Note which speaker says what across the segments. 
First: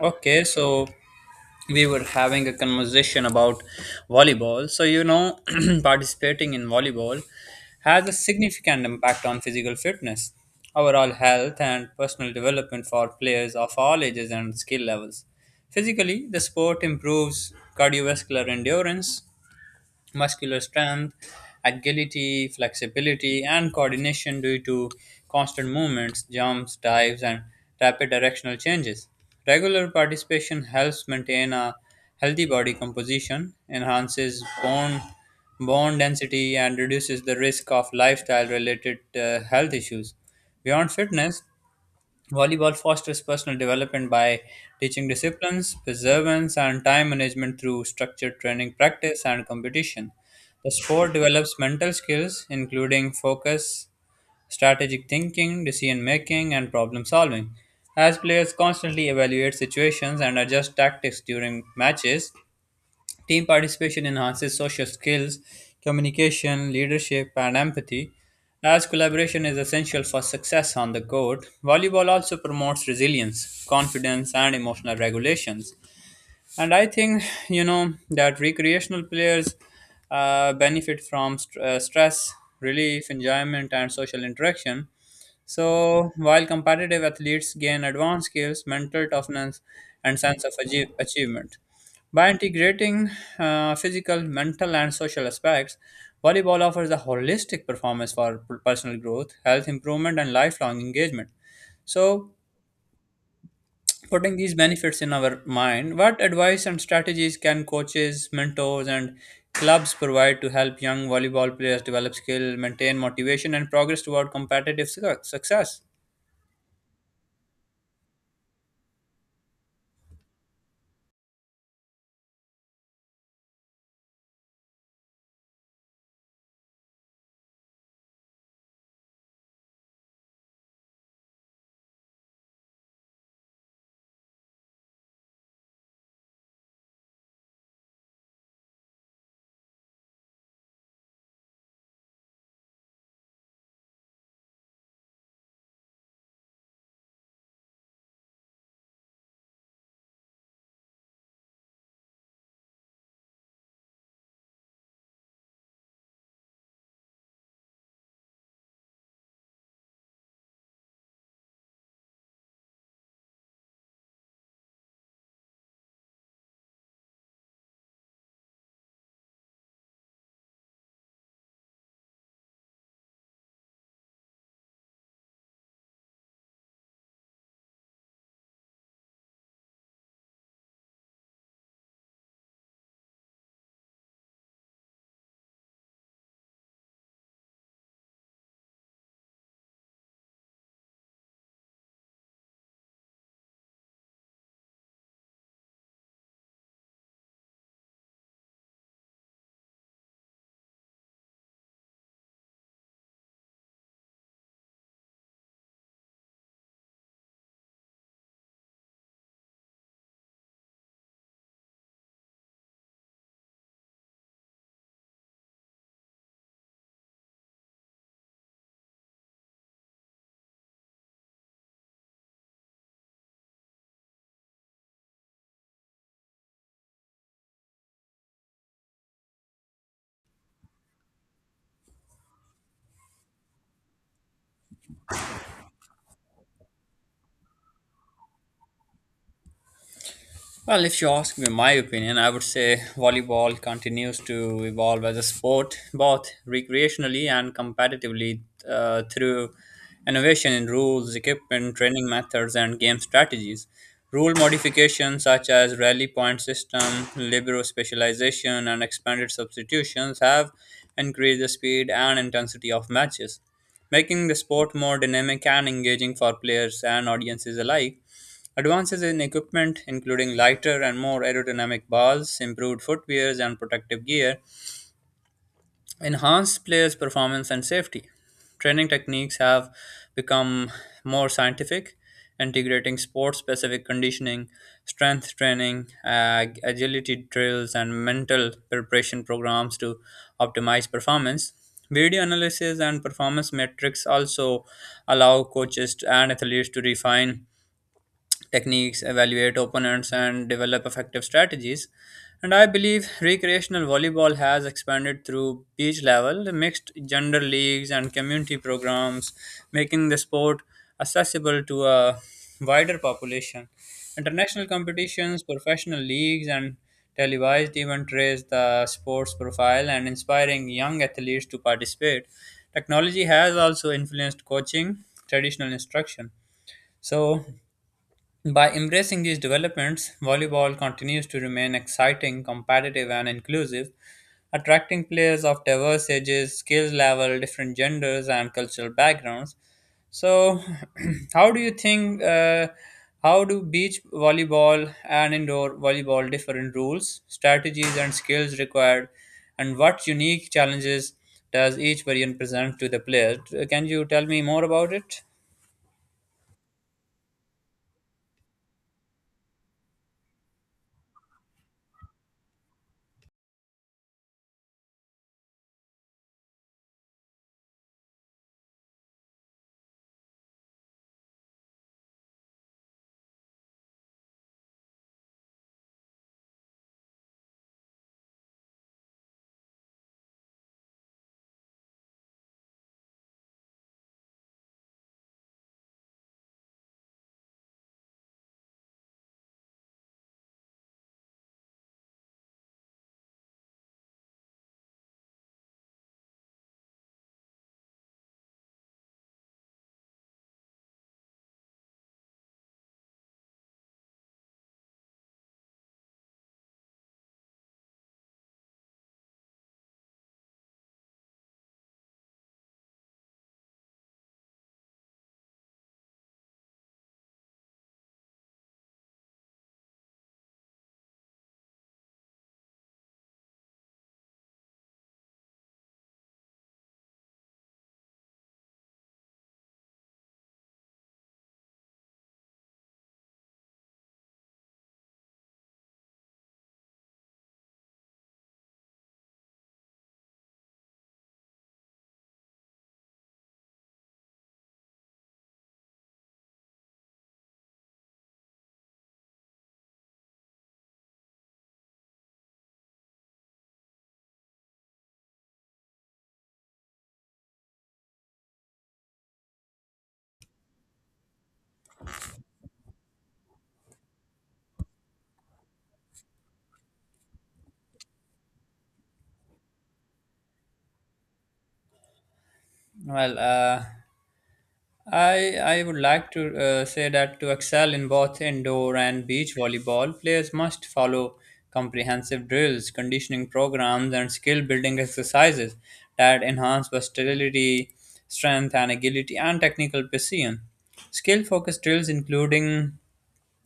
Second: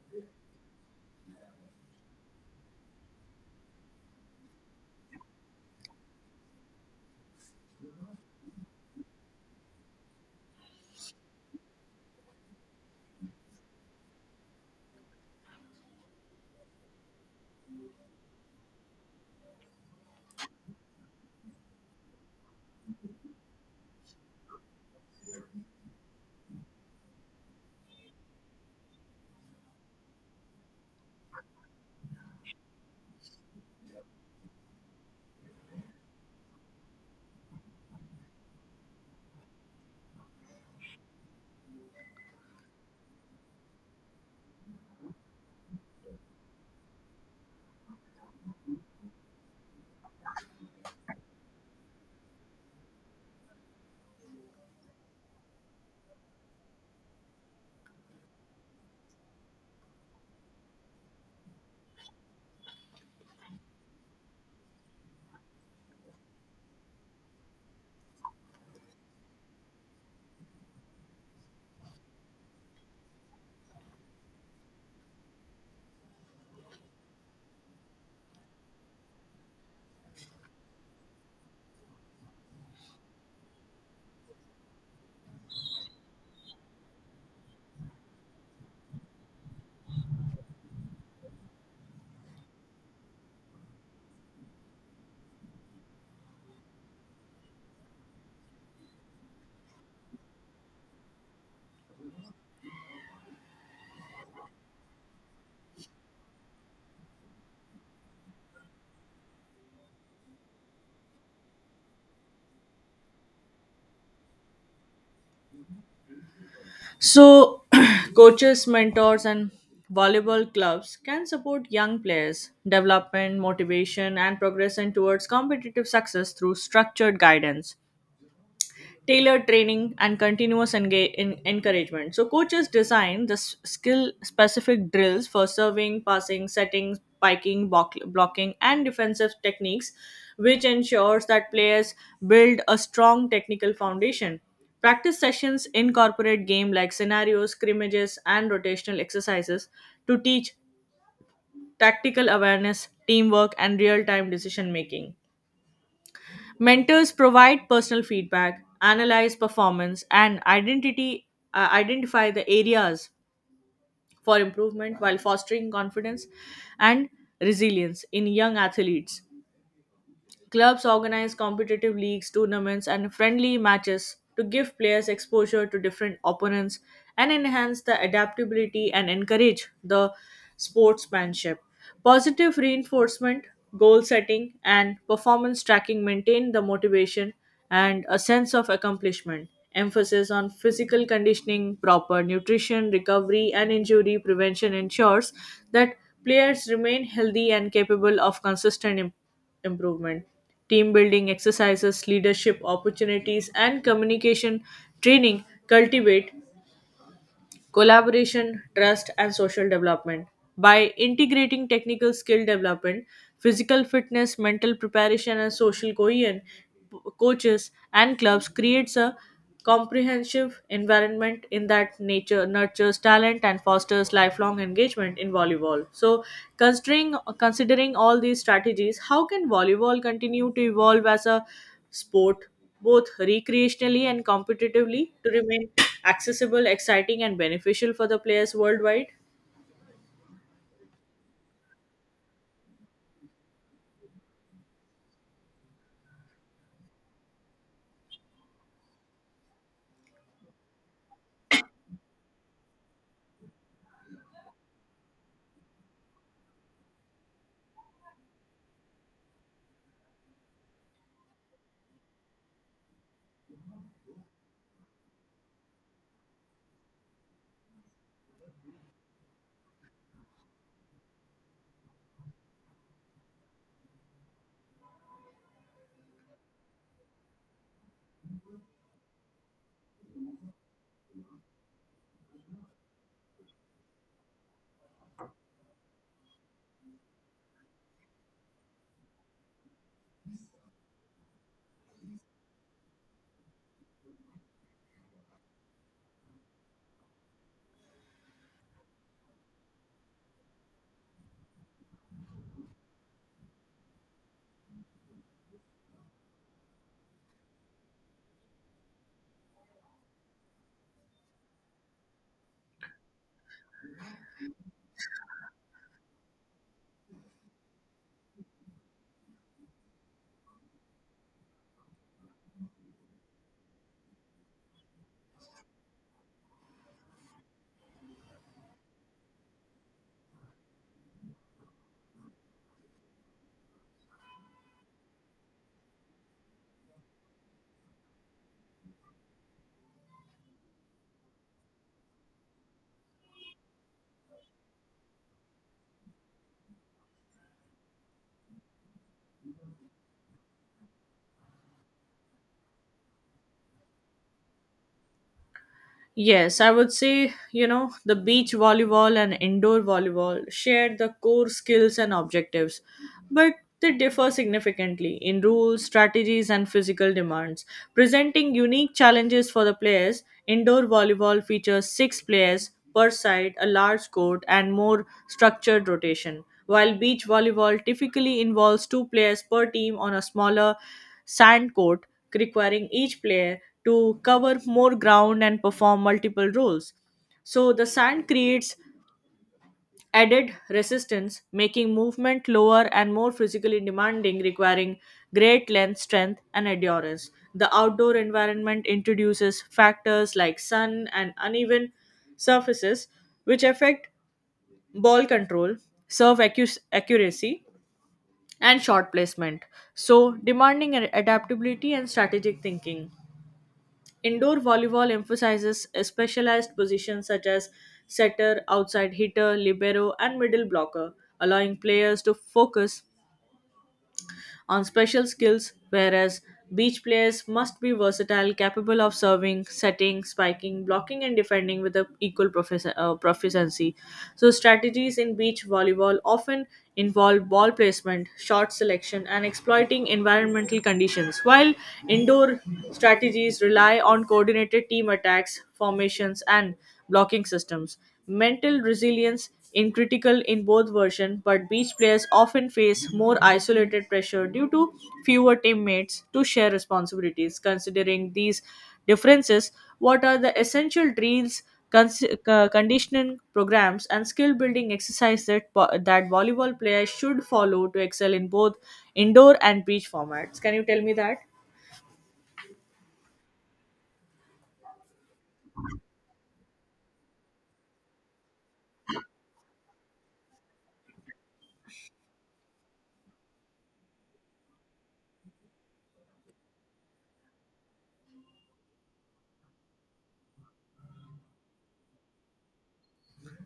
Speaker 1: Okay, so we were having a conversation about volleyball. So, participating in volleyball has a significant impact on physical fitness, overall health, and personal development for players of all ages and skill levels. Physically, the sport improves cardiovascular endurance, muscular strength, agility, flexibility, and coordination due to constant movements, jumps, dives, and rapid directional changes. Regular participation helps maintain a healthy body composition, enhances bone density, and reduces the risk of lifestyle related health issues. Beyond fitness, volleyball fosters personal development by teaching disciplines, perseverance, and time management through structured training, practice, and competition. The sport develops mental skills, including focus, strategic thinking, decision making, and problem solving, as players constantly evaluate situations and adjust tactics during matches. Team participation enhances social skills, communication, leadership, and empathy, as collaboration is essential for success on the court. Volleyball also promotes resilience, confidence, and emotional regulations. And I think, that recreational players benefit from stress, relief, enjoyment, and social interaction, so while competitive athletes gain advanced skills, mental toughness, and sense of achievement. By integrating physical, mental, and social aspects, volleyball offers a holistic performance for personal growth, health improvement, and lifelong engagement. So, putting these benefits in our mind, what advice and strategies can coaches, mentors, and clubs provide to help young volleyball players develop skill, maintain motivation, and progress toward competitive success?
Speaker 2: So, coaches, mentors, and volleyball clubs can support young players' development, motivation, and progression towards competitive success through structured guidance tailored training and continuous encouragement. So coaches design the skill specific drills for serving, passing, setting, spiking, blocking and defensive techniques which ensures that players build a strong technical foundation. Practice sessions incorporate game like scenarios, scrimmages and rotational exercises to teach tactical awareness, teamwork and real-time decision making. Mentors provide personal feedback, analyze performance, and identity identify the areas for improvement while fostering confidence and resilience in young athletes. Clubs organize competitive leagues, tournaments, and friendly matches to give players exposure to different opponents and enhance the adaptability and encourage the sportsmanship. Positive reinforcement, goal setting, and performance tracking maintain the motivation and a sense of accomplishment. Emphasis on physical conditioning, proper nutrition, recovery, and injury prevention ensures that players remain healthy and capable of consistent improvement. Team building exercises, leadership opportunities, and communication training cultivate collaboration, trust, and social development. By integrating technical skill development, physical fitness, mental preparation, and social cohesion, coaches and clubs creates a comprehensive environment in that nature nurtures talent and fosters lifelong engagement in volleyball. So considering all these strategies, how can volleyball continue to evolve as a sport both recreationally and competitively to remain accessible, exciting, and beneficial for the players worldwide?
Speaker 1: Well, if you ask me my opinion, I would say volleyball continues to evolve as a sport, both recreationally and competitively, through innovation in rules, equipment, training methods, and game strategies. Rule modifications such as rally point system, libero specialization, and expanded substitutions have increased the speed and intensity of matches, making the sport more dynamic and engaging for players and audiences alike. Advances in equipment, including lighter and more aerodynamic balls, improved footwears and protective gear, enhanced players' performance and safety. Training techniques have become more scientific, integrating sport specific conditioning, strength training, agility drills, and mental preparation programs to optimize performance. Video analysis and performance metrics also allow coaches and athletes to refine techniques, evaluate opponents, and develop effective strategies. And I believe recreational volleyball has expanded through beach level, mixed gender leagues, and community programs, making the sport accessible to a wider population. International competitions, professional leagues, and televised events raise the sport's profile and inspiring young athletes to participate. Technology has also influenced coaching, traditional instruction. So, by embracing these developments, volleyball continues to remain exciting, competitive, and inclusive, attracting players of diverse ages, skill level, different genders, and cultural backgrounds. So, how do you think? How do beach volleyball and indoor volleyball differ in rules, strategies, and skills required, and what unique challenges does each variant present to the player? Can you tell me more about it?
Speaker 2: Yes, I would say, you know, the beach volleyball and indoor volleyball share the core skills and objectives, but they differ significantly in rules, strategies, and physical demands, presenting unique challenges for the players. Indoor volleyball features six players per side, a large court, and more structured rotation, while beach volleyball typically involves two players per team on a smaller sand court requiring each player to cover more ground and perform multiple roles. So the sand creates added resistance, making movement lower and more physically demanding, requiring great length, strength, and endurance. The outdoor environment introduces factors like sun and uneven surfaces, which affect ball control, serve accuracy, and shot placement. So, demanding adaptability and strategic thinking. Indoor volleyball emphasizes specialized positions such as setter, outside hitter, libero, and middle blocker, allowing players to focus on special skills, whereas beach players must be versatile, capable of serving, setting, spiking, blocking, and defending with a equal proficiency. So, strategies in beach volleyball often involve ball placement, shot selection, and exploiting environmental conditions, while indoor strategies rely on coordinated team attacks, formations, and blocking systems. Mental resilience in critical in both versions, but beach players often face more isolated pressure due to fewer teammates to share responsibilities. Considering these differences, what are the essential drills, conditioning programs, and skill building exercises that, that volleyball players should follow to excel in both indoor and beach formats? Can you tell me that?
Speaker 1: Well, I would like to say that to excel in both indoor and beach volleyball, players must follow comprehensive drills, conditioning programs, and skill building exercises that enhance versatility, strength, and agility, and technical precision. Skill focused drills, including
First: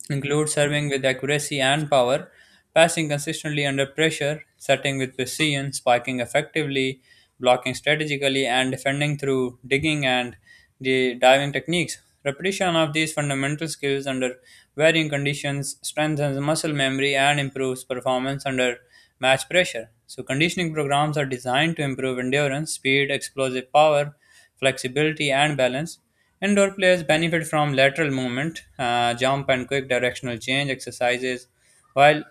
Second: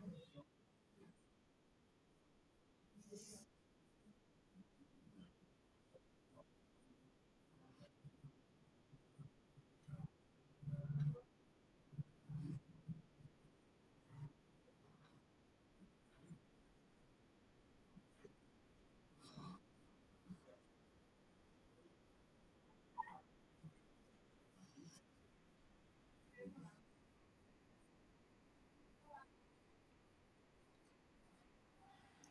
Speaker 1: include serving with accuracy and power, passing consistently under pressure, setting with precision, spiking effectively, blocking strategically, and defending through digging and the diving techniques. Repetition of these fundamental skills under varying conditions strengthens muscle memory and improves performance under match pressure. So, conditioning programs are designed to improve endurance, speed, explosive power, flexibility, and balance. Indoor players benefit from lateral movement, jump, and quick directional change exercises, while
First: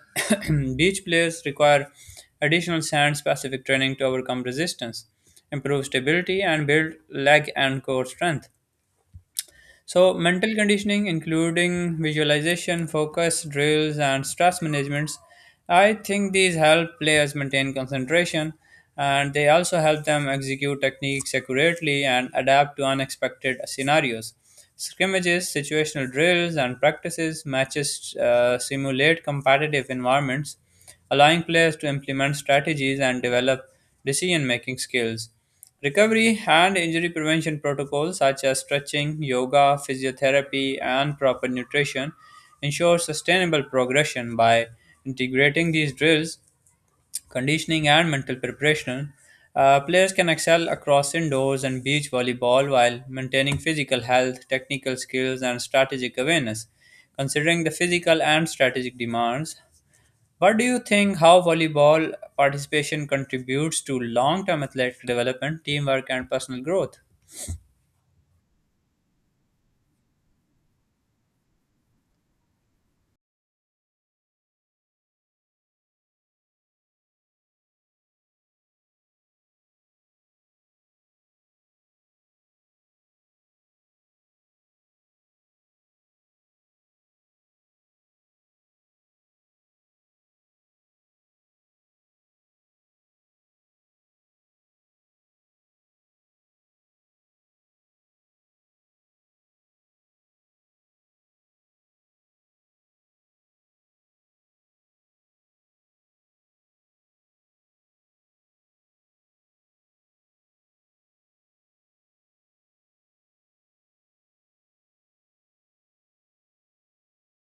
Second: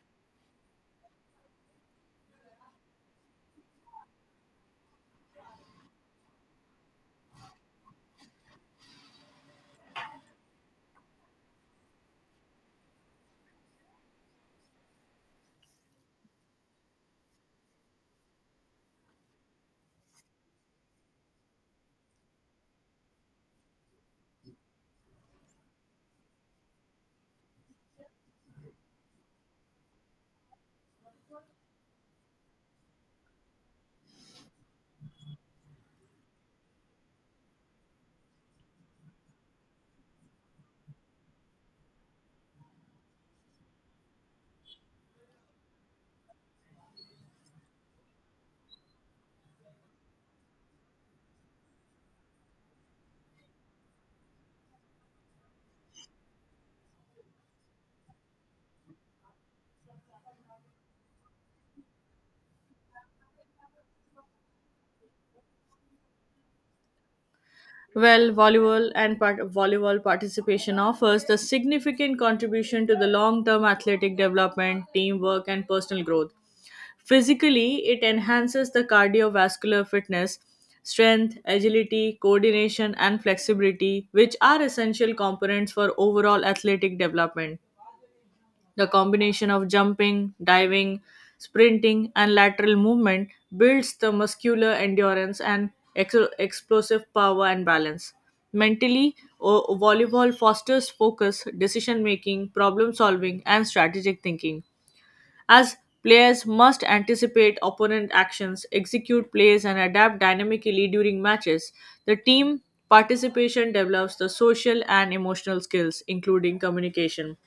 Speaker 1: beach players require additional sand specific training to overcome resistance, improve stability, and build leg and core strength. So, mental conditioning, including visualization, focus, drills, and stress managements, I think these help players maintain concentration, and they also help them execute techniques accurately and adapt to unexpected scenarios. Scrimmages, situational drills, and practices matches simulate competitive environments, allowing players to implement strategies and develop decision making skills. Recovery and injury prevention protocols such as stretching, yoga, physiotherapy, and proper nutrition ensure sustainable progression by integrating these drills, conditioning, and mental preparation. Players can excel across indoors and beach volleyball while maintaining physical health, technical skills, and strategic awareness. Considering the physical and strategic demands, what do you think how volleyball participation contributes to long-term athletic development, teamwork, and personal growth?
Speaker 2: Well, volleyball participation offers the significant contribution to the long-term athletic development, teamwork, and personal growth. Physically, it enhances the cardiovascular fitness, strength, agility, coordination, and flexibility, which are essential components for overall athletic development. The combination of jumping, diving, sprinting, and lateral movement builds the muscular endurance and explosive power and balance. Mentally, volleyball fosters focus, decision making, problem solving, and strategic thinking. As players must anticipate opponent actions, execute plays, and adapt dynamically during matches, the team participation develops the social and emotional skills, including communication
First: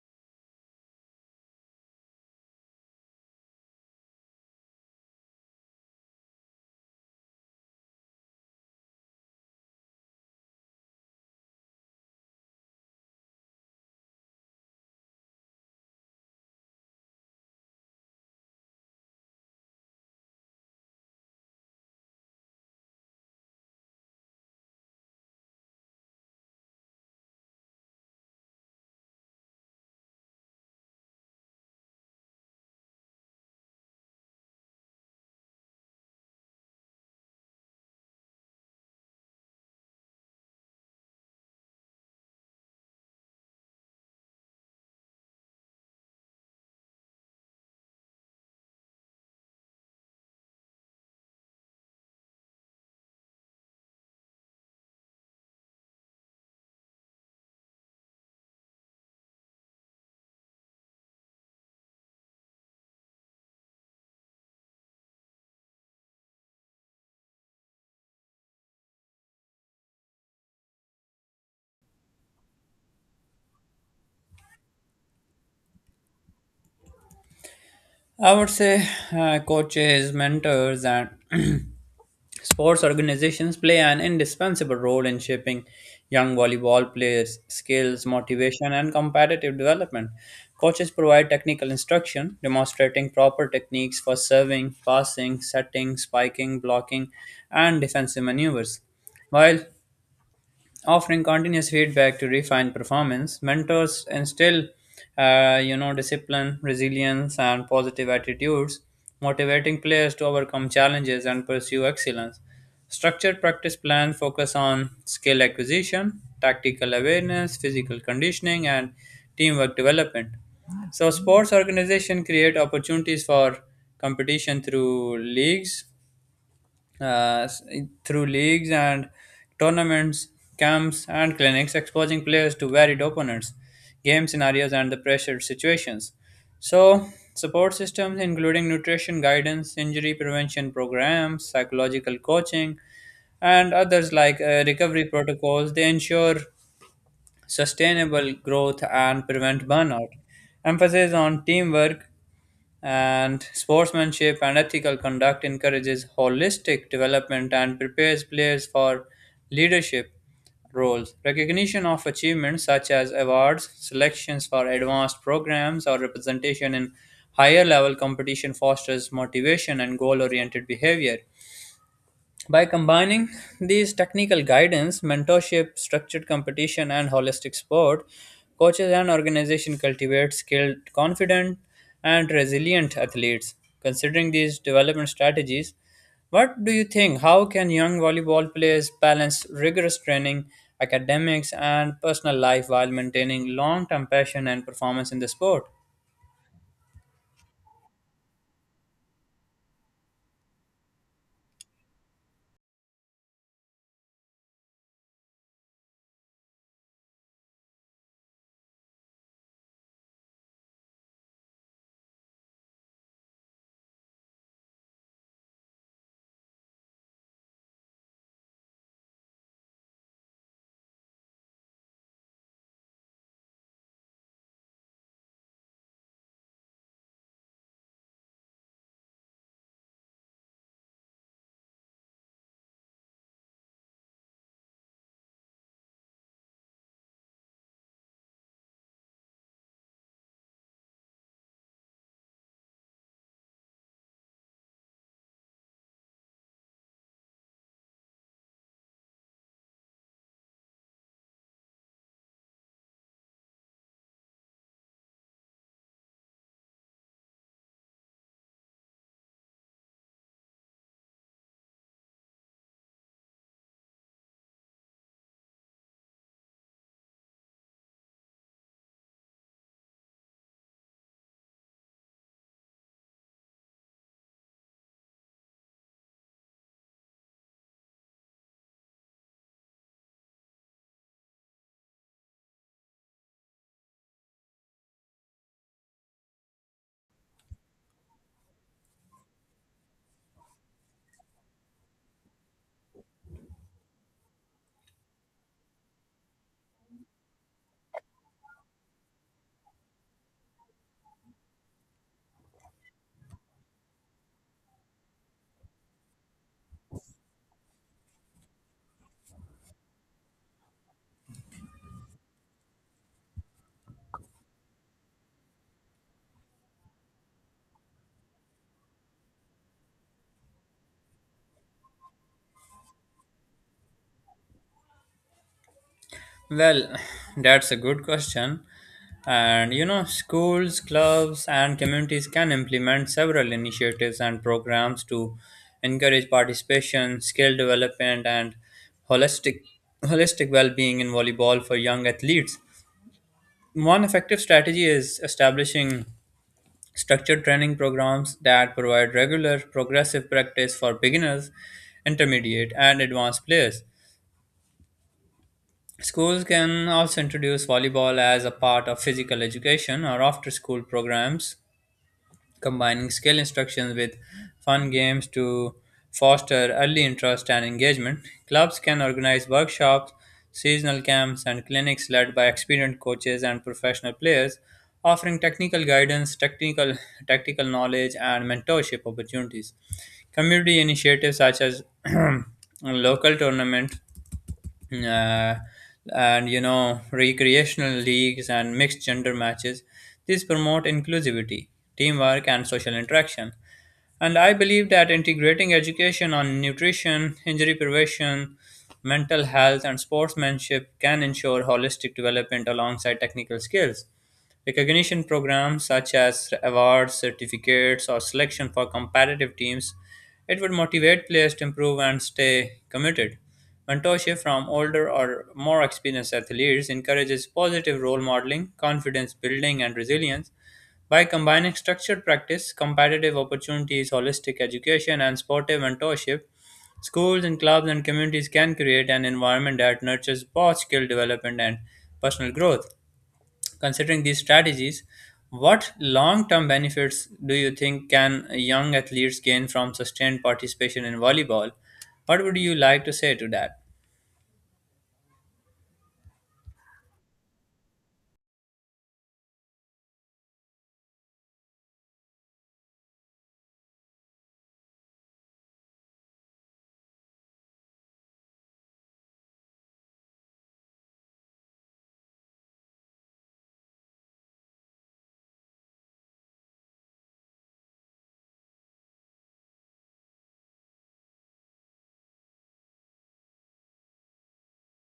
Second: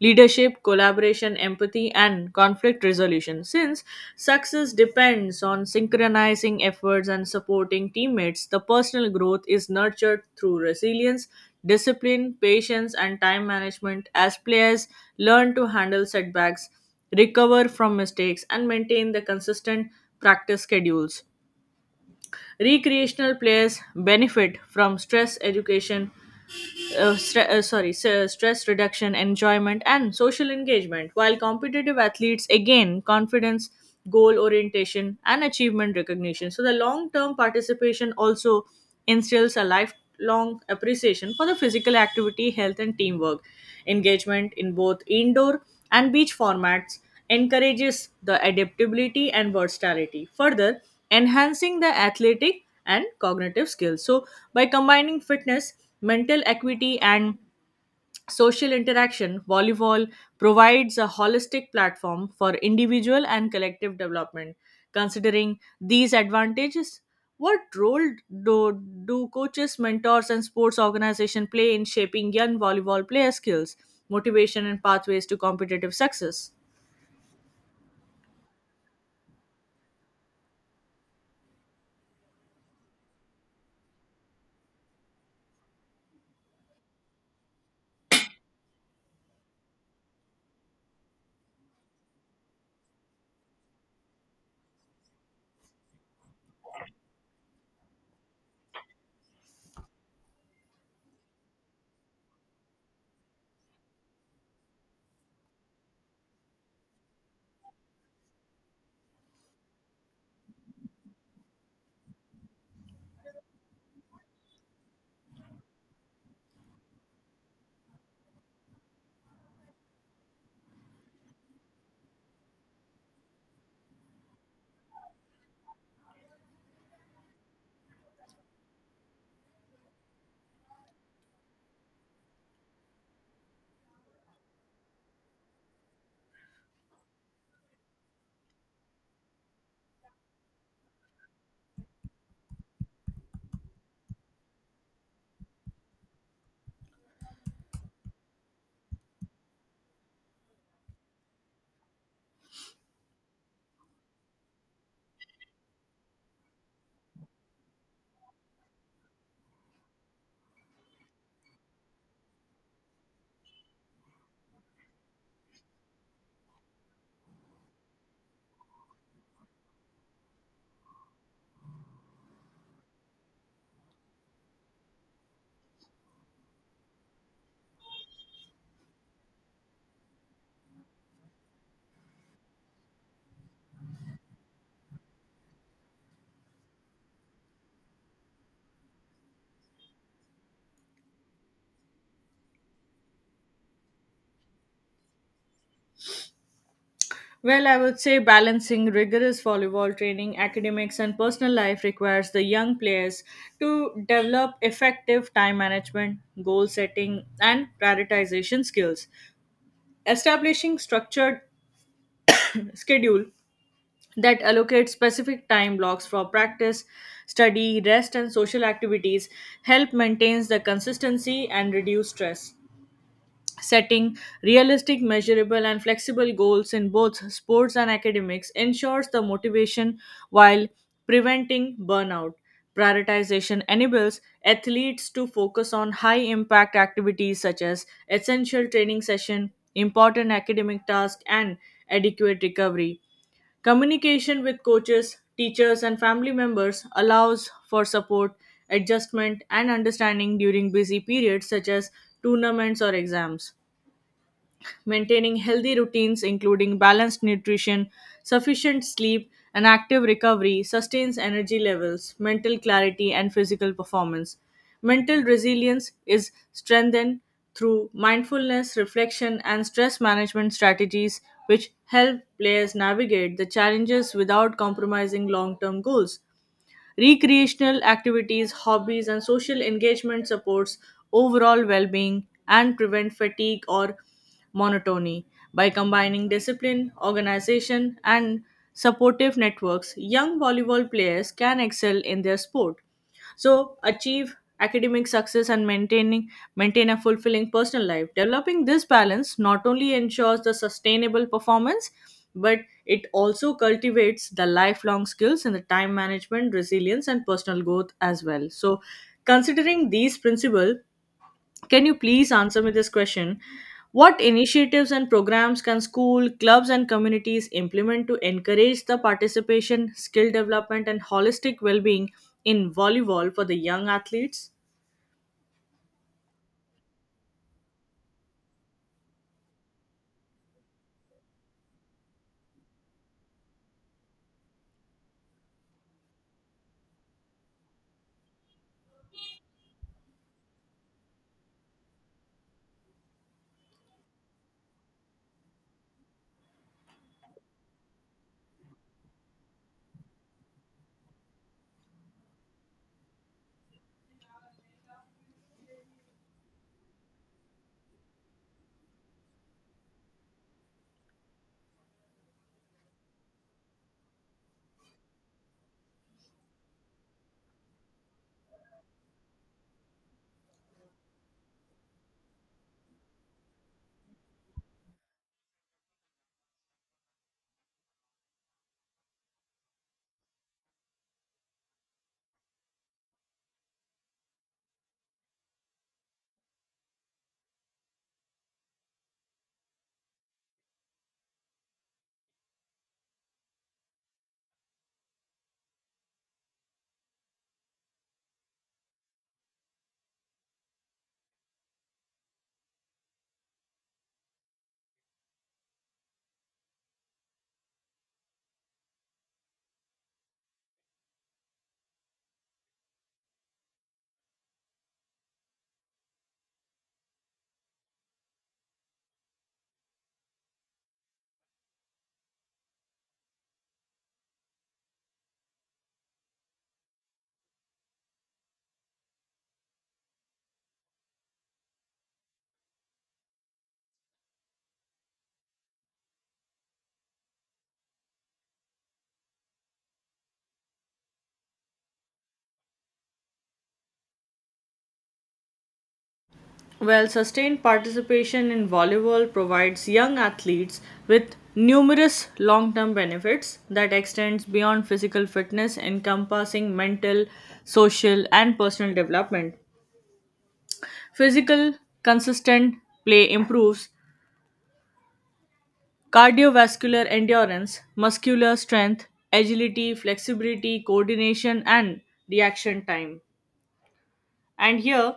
Speaker 2: leadership, collaboration, empathy, and conflict resolution. Since success depends on synchronizing efforts and supporting teammates, the personal growth is nurtured through resilience, discipline, patience, and time management as players learn to handle setbacks, recover from mistakes, and maintain the consistent practice schedules. Recreational players benefit from stress education stre- sorry, s- stress reduction, enjoyment, and social engagement, while competitive athletes again confidence, goal orientation, and achievement recognition. So the long term participation also instills a lifelong appreciation for the physical activity, health, and teamwork. Engagement in both indoor and beach formats encourages the adaptability and versatility, further enhancing the athletic and cognitive skills. So, by combining fitness, mental equity, and social interaction, volleyball provides a holistic platform for individual and collective development. Considering these advantages, what role do coaches, mentors, and sports organization play in shaping young volleyball player skills, motivation, and pathways to competitive success?
Speaker 1: I would say coaches, mentors, and sports organizations play an indispensable role in shaping young volleyball players' skills, motivation, and competitive development. Coaches provide technical instruction, demonstrating proper techniques for serving, passing, setting, spiking, blocking, and defensive maneuvers, while offering continuous feedback to refine performance. Mentors instill, discipline, resilience, and positive attitudes, motivating players to overcome challenges and pursue excellence. Structured practice plans focus on skill acquisition, tactical awareness, physical conditioning, and teamwork development. So sports organization create opportunities for competition uh, through leagues and tournaments, camps, and clinics, exposing players to varied opponents, game scenarios, and the pressure situations. So, support systems including nutrition guidance, injury prevention programs, psychological coaching, and others like recovery protocols, they ensure sustainable growth and prevent burnout. Emphasis on teamwork and sportsmanship and ethical conduct encourages holistic development and prepares players for leadership roles. Recognition of achievements such as awards, selections for advanced programs, or representation in higher level competition fosters motivation and goal oriented behavior. By combining these technical guidance, mentorship, structured competition, and holistic sport, coaches and organization cultivate skilled, confident, and resilient athletes. Considering these development strategies, what do you think? How can young volleyball players balance rigorous training, academics, and personal life while maintaining long term passion and performance in the sport?
Speaker 2: Well, I would say balancing rigorous volleyball training, academics, and personal life requires the young players to develop effective time management, goal setting, and prioritization skills. Establishing structured schedule that allocates specific time blocks for practice, study, rest, and social activities help maintains the consistency and reduce stress. Setting realistic, measurable, and flexible goals in both sports and academics ensures the motivation while preventing burnout. Prioritization enables athletes to focus on high impact activities such as essential training session, important academic tasks, and adequate recovery. Communication with coaches, teachers, and family members allows for support, adjustment, and understanding during busy periods such as tournaments or exams maintaining healthy routines, including balanced nutrition, sufficient sleep, and active recovery, sustains energy levels, mental clarity, and physical performance. Mental resilience is strengthened through mindfulness, reflection, and stress management strategies, which help players navigate the challenges without compromising long term goals. Recreational activities, hobbies, and social engagement supports overall well-being and prevent fatigue or monotony. By combining discipline, organization, and supportive networks, young volleyball players can excel in their sport so achieve academic success and maintain a fulfilling personal life developing this balance not only ensures the sustainable performance, but it also cultivates the lifelong skills in the time management resilience and personal growth as well. So considering these principles, can you please answer me this question? What initiatives and programs can school, clubs, and communities implement to encourage the participation, skill development, and holistic well being in volleyball for the young athletes?
Speaker 1: Well, that's a good question. And schools, clubs, and communities can implement several initiatives and programs to encourage participation, skill development, and holistic holistic well-being in volleyball for young athletes. One effective strategy is establishing structured training programs that provide regular progressive practice for beginners, intermediate, and advanced players. Schools can also introduce volleyball as a part of physical education or after school programs, combining skill instructions with fun games to foster early interest and engagement. Clubs can organize workshops, seasonal camps, and clinics led by experienced coaches and professional players, offering technical guidance, technical tactical knowledge, and mentorship opportunities. Community initiatives such as local tournaments uh, and recreational leagues and mixed gender matches, these promote inclusivity, teamwork, and social interaction. And I believe that integrating education on nutrition, injury prevention, mental health, and sportsmanship can ensure holistic development alongside technical skills. Recognition programs such as awards, certificates, or selection for competitive teams, it would motivate players to improve and stay committed. Mentorship from older or more experienced athletes encourages positive role modeling, confidence building, and resilience. By combining structured practice, competitive opportunities, holistic education, and sportive mentorship, schools and clubs and communities can create an environment that nurtures both skill development and personal growth. Considering these strategies, what long term benefits do you think can young athletes gain from sustained participation in volleyball? What would you like to say to that?
Speaker 2: Well, sustained participation in volleyball provides young athletes with numerous long-term benefits that extends beyond physical fitness encompassing mental, social and personal development. Physical consistent play improves cardiovascular endurance, muscular strength, agility, flexibility, coordination, and reaction time. And here,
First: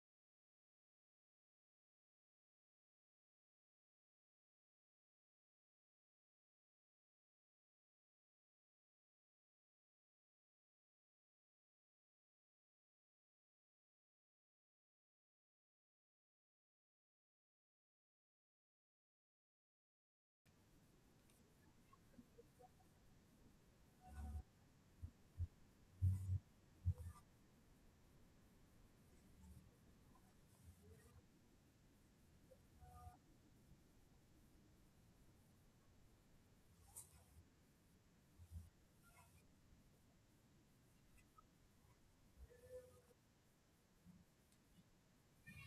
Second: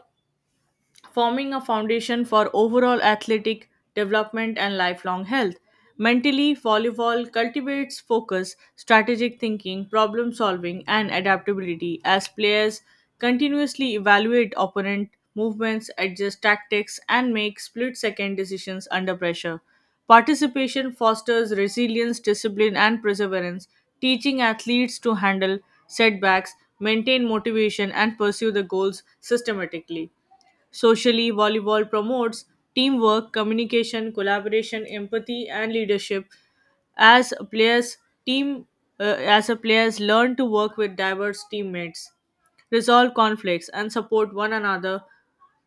Speaker 2: forming a foundation for overall athletic development and lifelong health. Mentally, volleyball cultivates focus, strategic thinking, problem solving, and adaptability as players continuously evaluate opponent movements, adjust tactics, and make split second decisions under pressure. Participation fosters resilience, discipline, and perseverance, teaching athletes to handle setbacks, maintain motivation, and pursue the goals systematically. Socially, volleyball promotes teamwork, communication, collaboration, empathy, and leadership. As players team, as a players learn to work with diverse teammates, resolve conflicts, and support one another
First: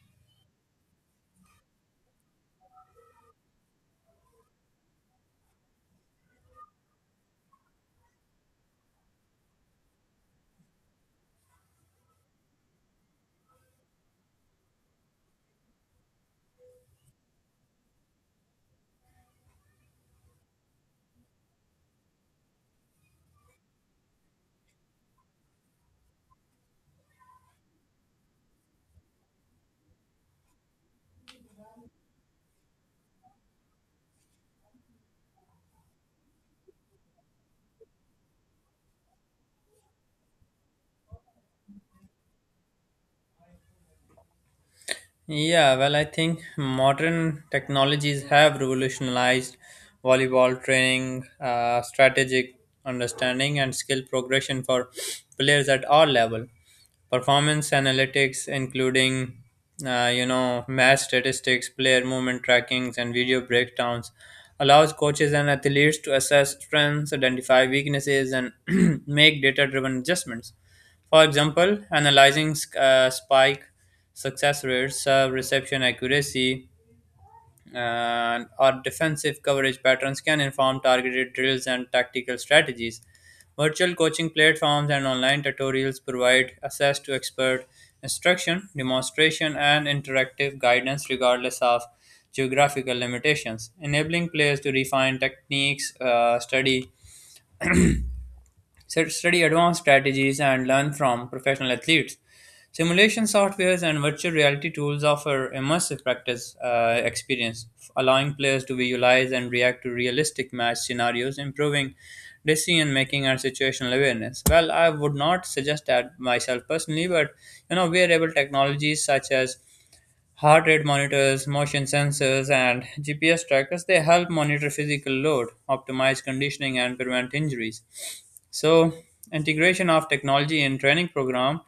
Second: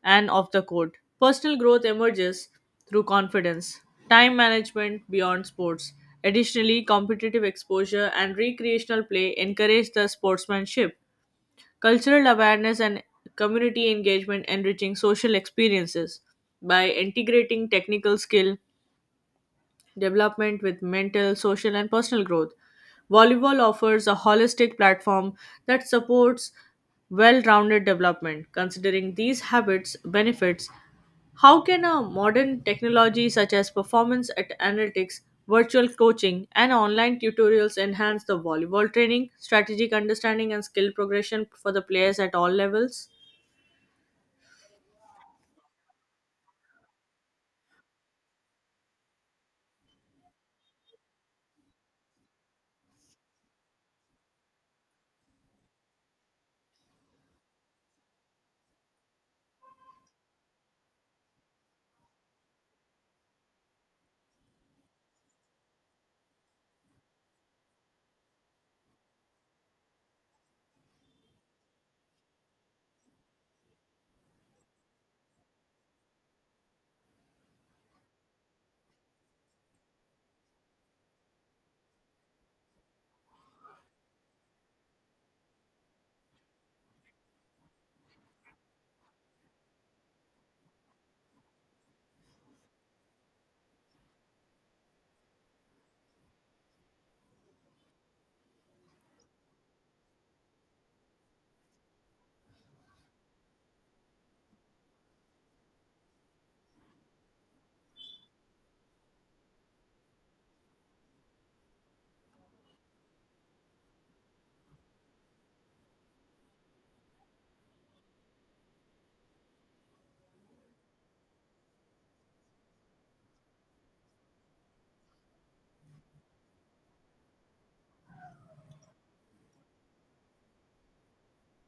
Speaker 2: and off the court. Personal growth emerges through confidence, time management beyond sports. Additionally, competitive exposure and recreational play encourage the sportsmanship cultural awareness and community engagement enriching social experiences by integrating technical skill development with mental, social, and personal growth. Volleyball offers a holistic platform that supports well rounded development. Considering these habits, benefits, how can a modern technology such as performance at analytics, virtual coaching, and online tutorials enhance the volleyball training, strategic understanding, and skill progression for the players at all levels?
Speaker 1: Yeah, well, I think modern technologies have revolutionized volleyball training, strategic understanding, and skill progression for players at all level. Performance analytics, including match statistics, player movement trackings, and video breakdowns, allows coaches and athletes to assess strengths, identify weaknesses, and make data-driven adjustments. For example, analyzing spike success rates, serve reception accuracy, and or defensive coverage patterns can inform targeted drills and tactical strategies. Virtual coaching platforms and online tutorials provide access to expert instruction, demonstration, and interactive guidance regardless of geographical limitations, enabling players to refine techniques, study advanced strategies, and learn from professional athletes. Simulation softwares and virtual reality tools offer immersive practice experience, allowing players to visualize and react to realistic match scenarios, improving decision making and situational awareness. Well, I would not suggest that myself personally, but wearable technologies such as heart rate monitors, motion sensors, and GPS trackers they help monitor physical load, optimize conditioning, and prevent injuries. So, integration of technology in training program,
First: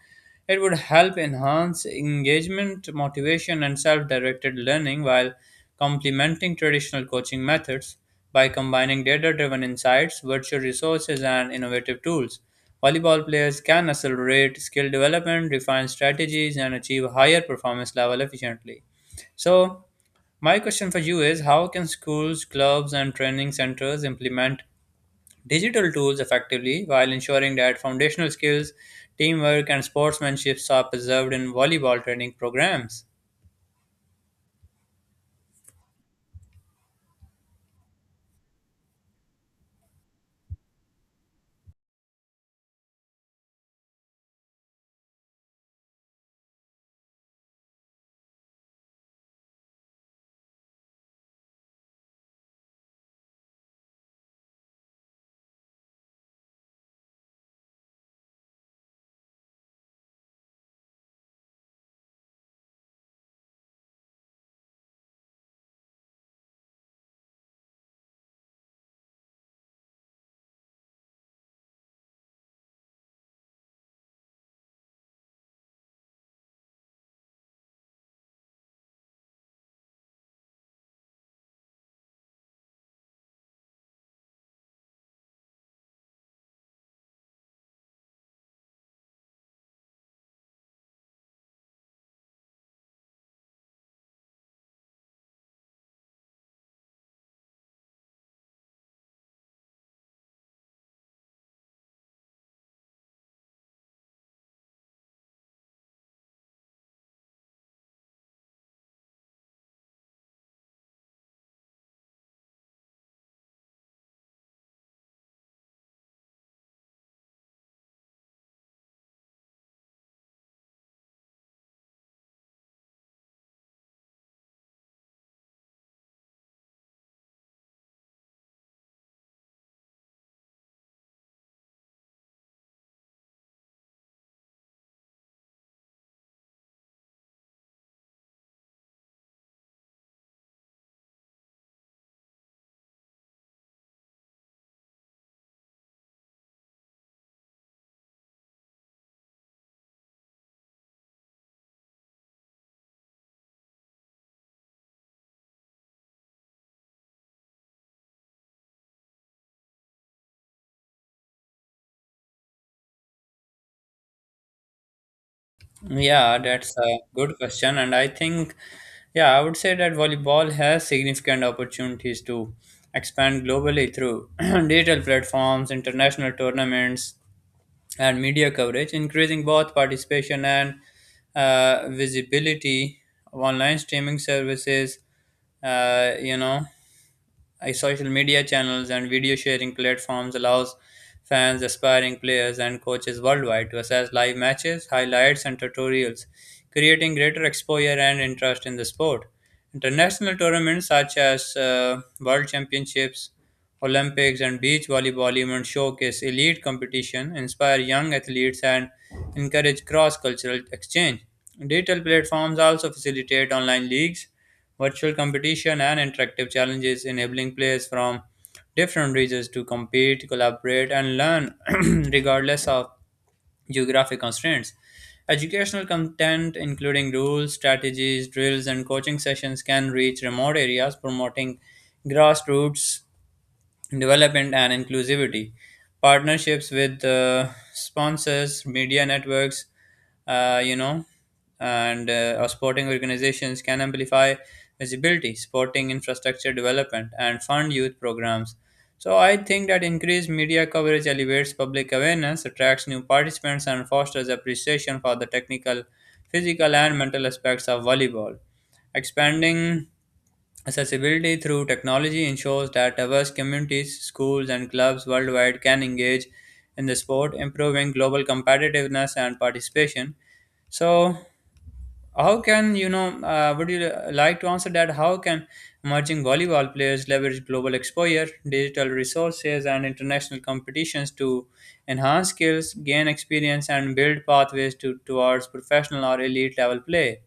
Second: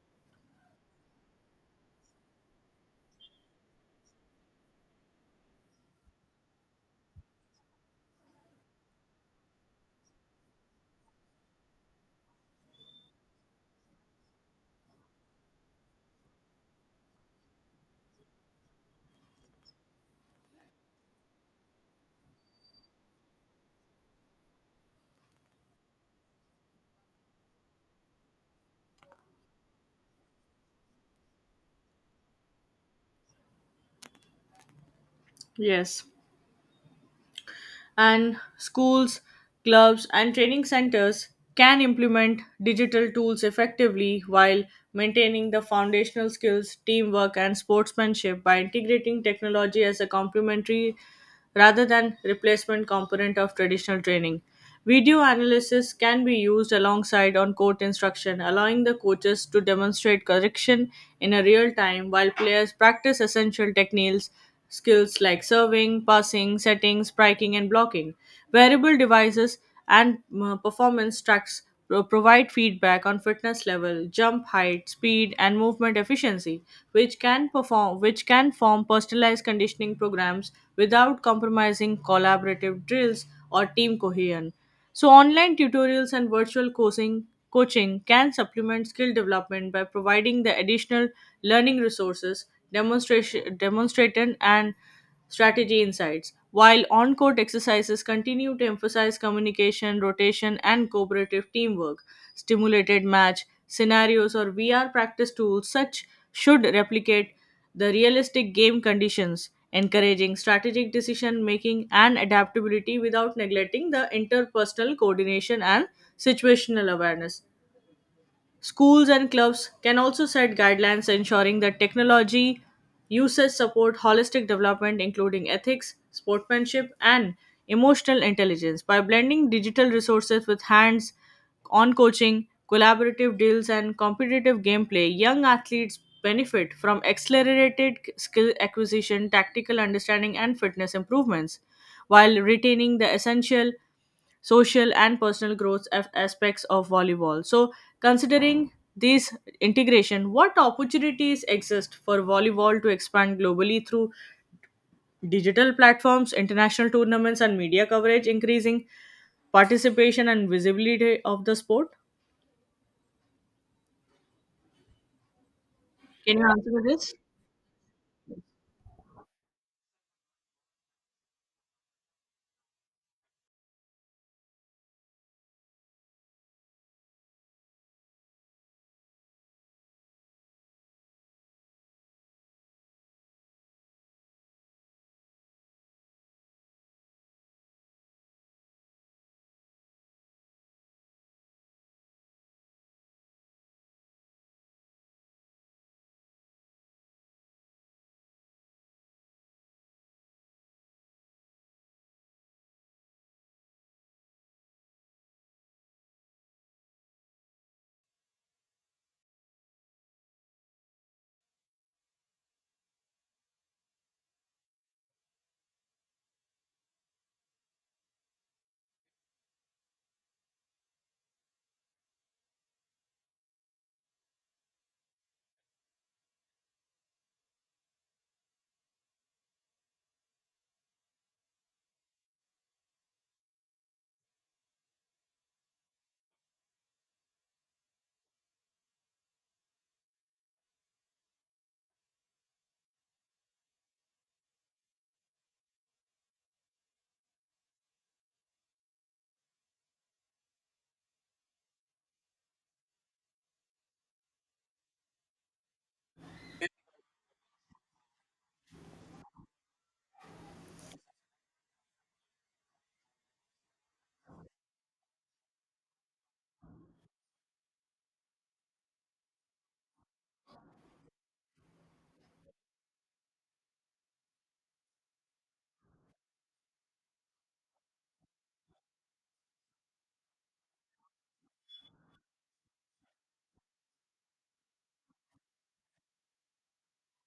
Speaker 1: it would help enhance engagement, motivation, and self-directed learning while complementing traditional coaching methods by combining data-driven insights, virtual resources, and innovative tools. Volleyball players can accelerate skill development, refine strategies, and achieve higher performance level efficiently. So, my question for you is how can schools, clubs, and training centers implement digital tools effectively while ensuring that foundational skills, teamwork, and sportsmanship are preserved in volleyball training programs?
Speaker 2: Yes, and schools, clubs, and training centers can implement digital tools effectively while maintaining the foundational skills, teamwork, and sportsmanship by integrating technology as a complementary rather than replacement component of traditional training. Video analysis can be used alongside on court instruction, allowing the coaches to demonstrate correction in a real time while players practice essential techniques, skills like serving, passing, setting, striking, and blocking. Wearable devices and performance tracks provide feedback on fitness level, jump height, speed, and movement efficiency, which can form personalized conditioning programs without compromising collaborative drills or team cohesion. So online tutorials and virtual coaching can supplement skill development by providing the additional learning resources, demonstration and strategy insights. While on court exercises continue to emphasize communication, rotation, and cooperative teamwork, stimulated match scenarios, or VR practice tools, such should replicate the realistic game conditions, encouraging strategic decision making and adaptability without neglecting the interpersonal coordination and situational awareness. Schools and clubs can also set guidelines ensuring that technology uses support holistic development, including ethics, sportsmanship, and emotional intelligence. By blending digital resources with hands on coaching, collaborative deals, and competitive gameplay, young athletes benefit from accelerated skill acquisition, tactical understanding, and fitness improvements while retaining the essential social and personal growth aspects of volleyball. So, considering this integration, what opportunities exist for volleyball to expand globally through digital platforms, international tournaments, and media coverage, increasing participation and visibility of the sport?
Speaker 1: Yeah,
Speaker 2: Can you
Speaker 1: that's
Speaker 2: answer
Speaker 1: a
Speaker 2: this?
Speaker 1: good question. And I think, yeah, I would say that volleyball has significant opportunities to expand globally through digital platforms, international tournaments, and media coverage, increasing both participation and visibility. Online streaming services, uh, you know, social media channels and video sharing platforms allows fans, aspiring players, and coaches worldwide to assess live matches, highlights, and tutorials, creating greater exposure and interest in the sport. International tournaments such as World Championships, Olympics, and beach volleyball events showcase elite competition, inspire young athletes, and encourage cross-cultural exchange. Digital platforms also facilitate online leagues, virtual competition, and interactive challenges enabling players from different regions to compete, collaborate, and learn regardless of geographic constraints. Educational content, including rules, strategies, drills, and coaching sessions, can reach remote areas, promoting grassroots development and inclusivity. Partnerships with sponsors, media networks, you know and or sporting organizations can amplify visibility, sporting infrastructure development, and fund youth programs. So I think that increased media coverage elevates public awareness, attracts new participants, and fosters appreciation for the technical, physical, and mental aspects of volleyball, expanding accessibility through technology, ensures that diverse communities, schools, and clubs worldwide can engage in the sport, improving global competitiveness and participation. So, how can you know? Would you like to answer that? How can emerging volleyball players leverage global exposure, digital resources, and international competitions to enhance skills, gain experience, and build pathways towards professional or elite level play?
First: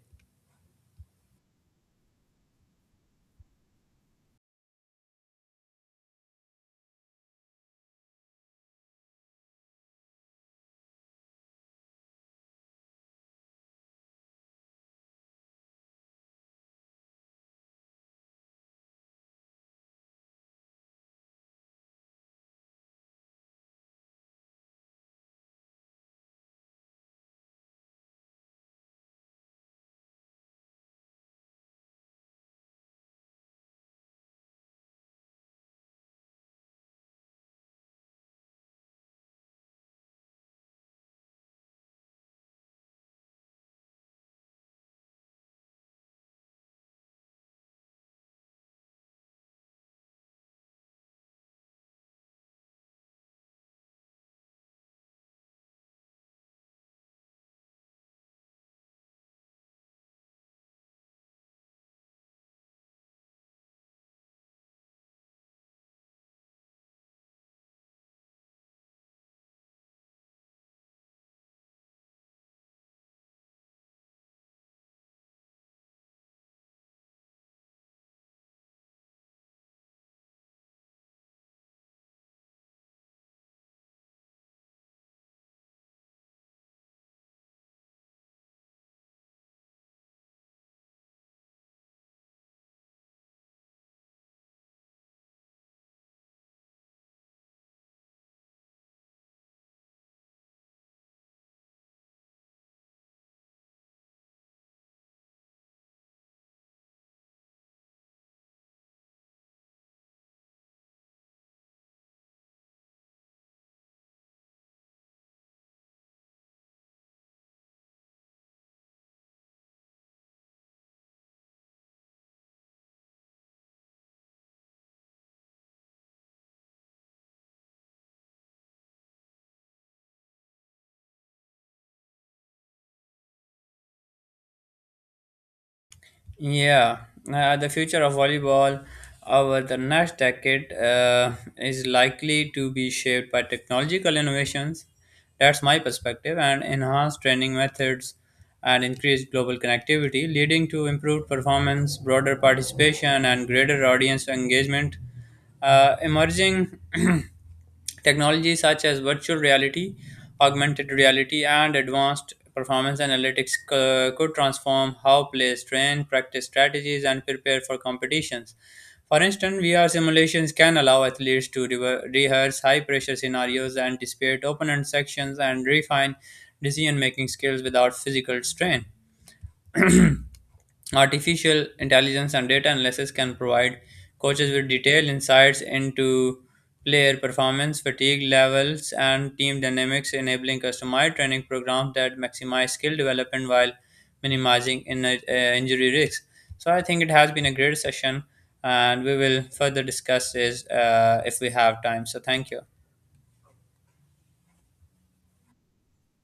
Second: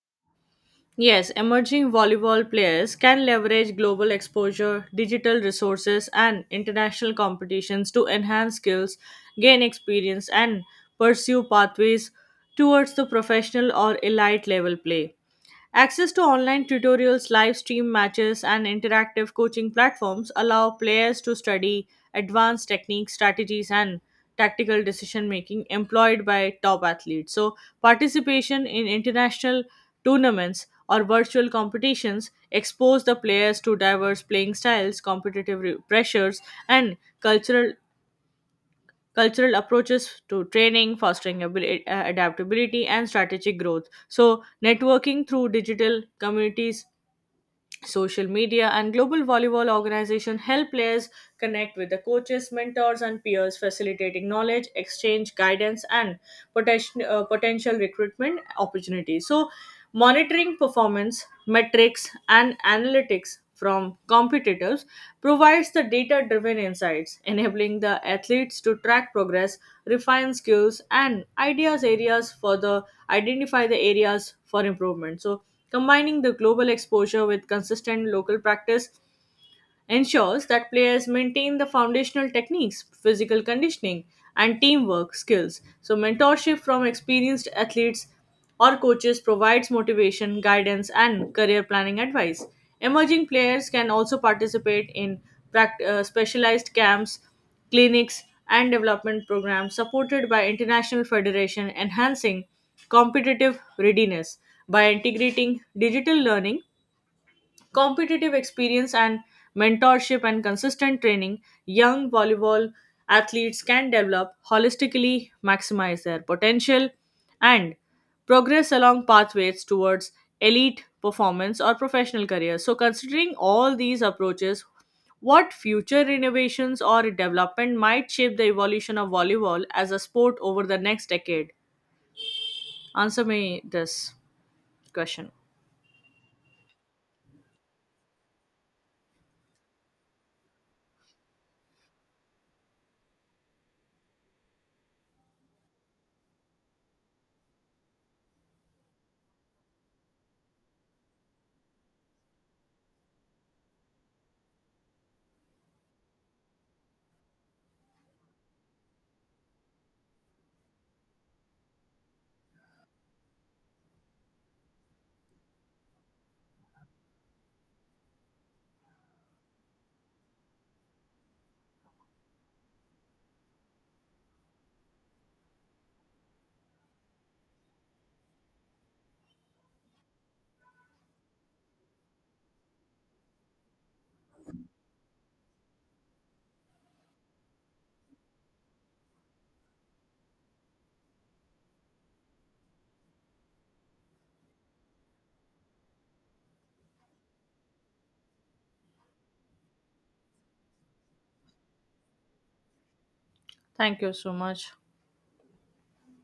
Speaker 2: Yes, emerging volleyball players can leverage global exposure, digital resources, and international competitions to enhance skills, gain experience, and pursue pathways towards the professional or elite level play. Access to online tutorials, live stream matches, and interactive coaching platforms allow players to study advanced techniques, strategies, and tactical decision making employed by top athletes. So, participation in international tournaments or virtual competitions expose the players to diverse playing styles, competitive pressures, and cultural approaches to training, fostering adaptability, and strategic growth. So, networking through digital communities, social media, and global volleyball organization help players connect with the coaches, mentors, and peers, facilitating knowledge exchange, guidance, and potential recruitment opportunities. So, monitoring performance metrics and analytics from competitors provides the data driven insights, enabling the athletes to track progress, refine skills, and ideas areas for the identify the areas for improvement. So combining the global exposure with consistent local practice ensures that players maintain the foundational techniques, physical conditioning, and teamwork skills. So, mentorship from experienced athletes or coaches provides motivation, guidance, and career planning advice. Emerging players can also participate in specialized camps, clinics, and development programs supported by international federation enhancing competitive readiness by integrating digital learning competitive experience and mentorship and consistent training, young volleyball athletes can develop holistically, maximize their potential, and progress along pathways towards elite performance or professional careers. So, considering all these approaches, what future innovations or development might shape the evolution of volleyball as a sport over the next decade? Answer me this question.
Speaker 1: Yeah, the future of volleyball over the next decade is likely to be shaped by technological innovations. That's my perspective, and enhanced training methods and increased global connectivity, leading to improved performance, broader participation, and greater audience engagement. Emerging technologies such as virtual reality, augmented reality, and advanced performance analytics could transform how players train, practice strategies, and prepare for competitions. For instance, VR simulations can allow athletes to rehearse high pressure scenarios, anticipate opponent sections, and refine decision making skills without physical strain. Artificial intelligence and data analysis can provide coaches with detailed insights into player performance, fatigue levels, and team dynamics, enabling customized training programs that maximize skill development while minimizing injury risks. So, I think it has been a great session, and we will further discuss this if we have time. So, thank you.
Speaker 2: Thank you so much.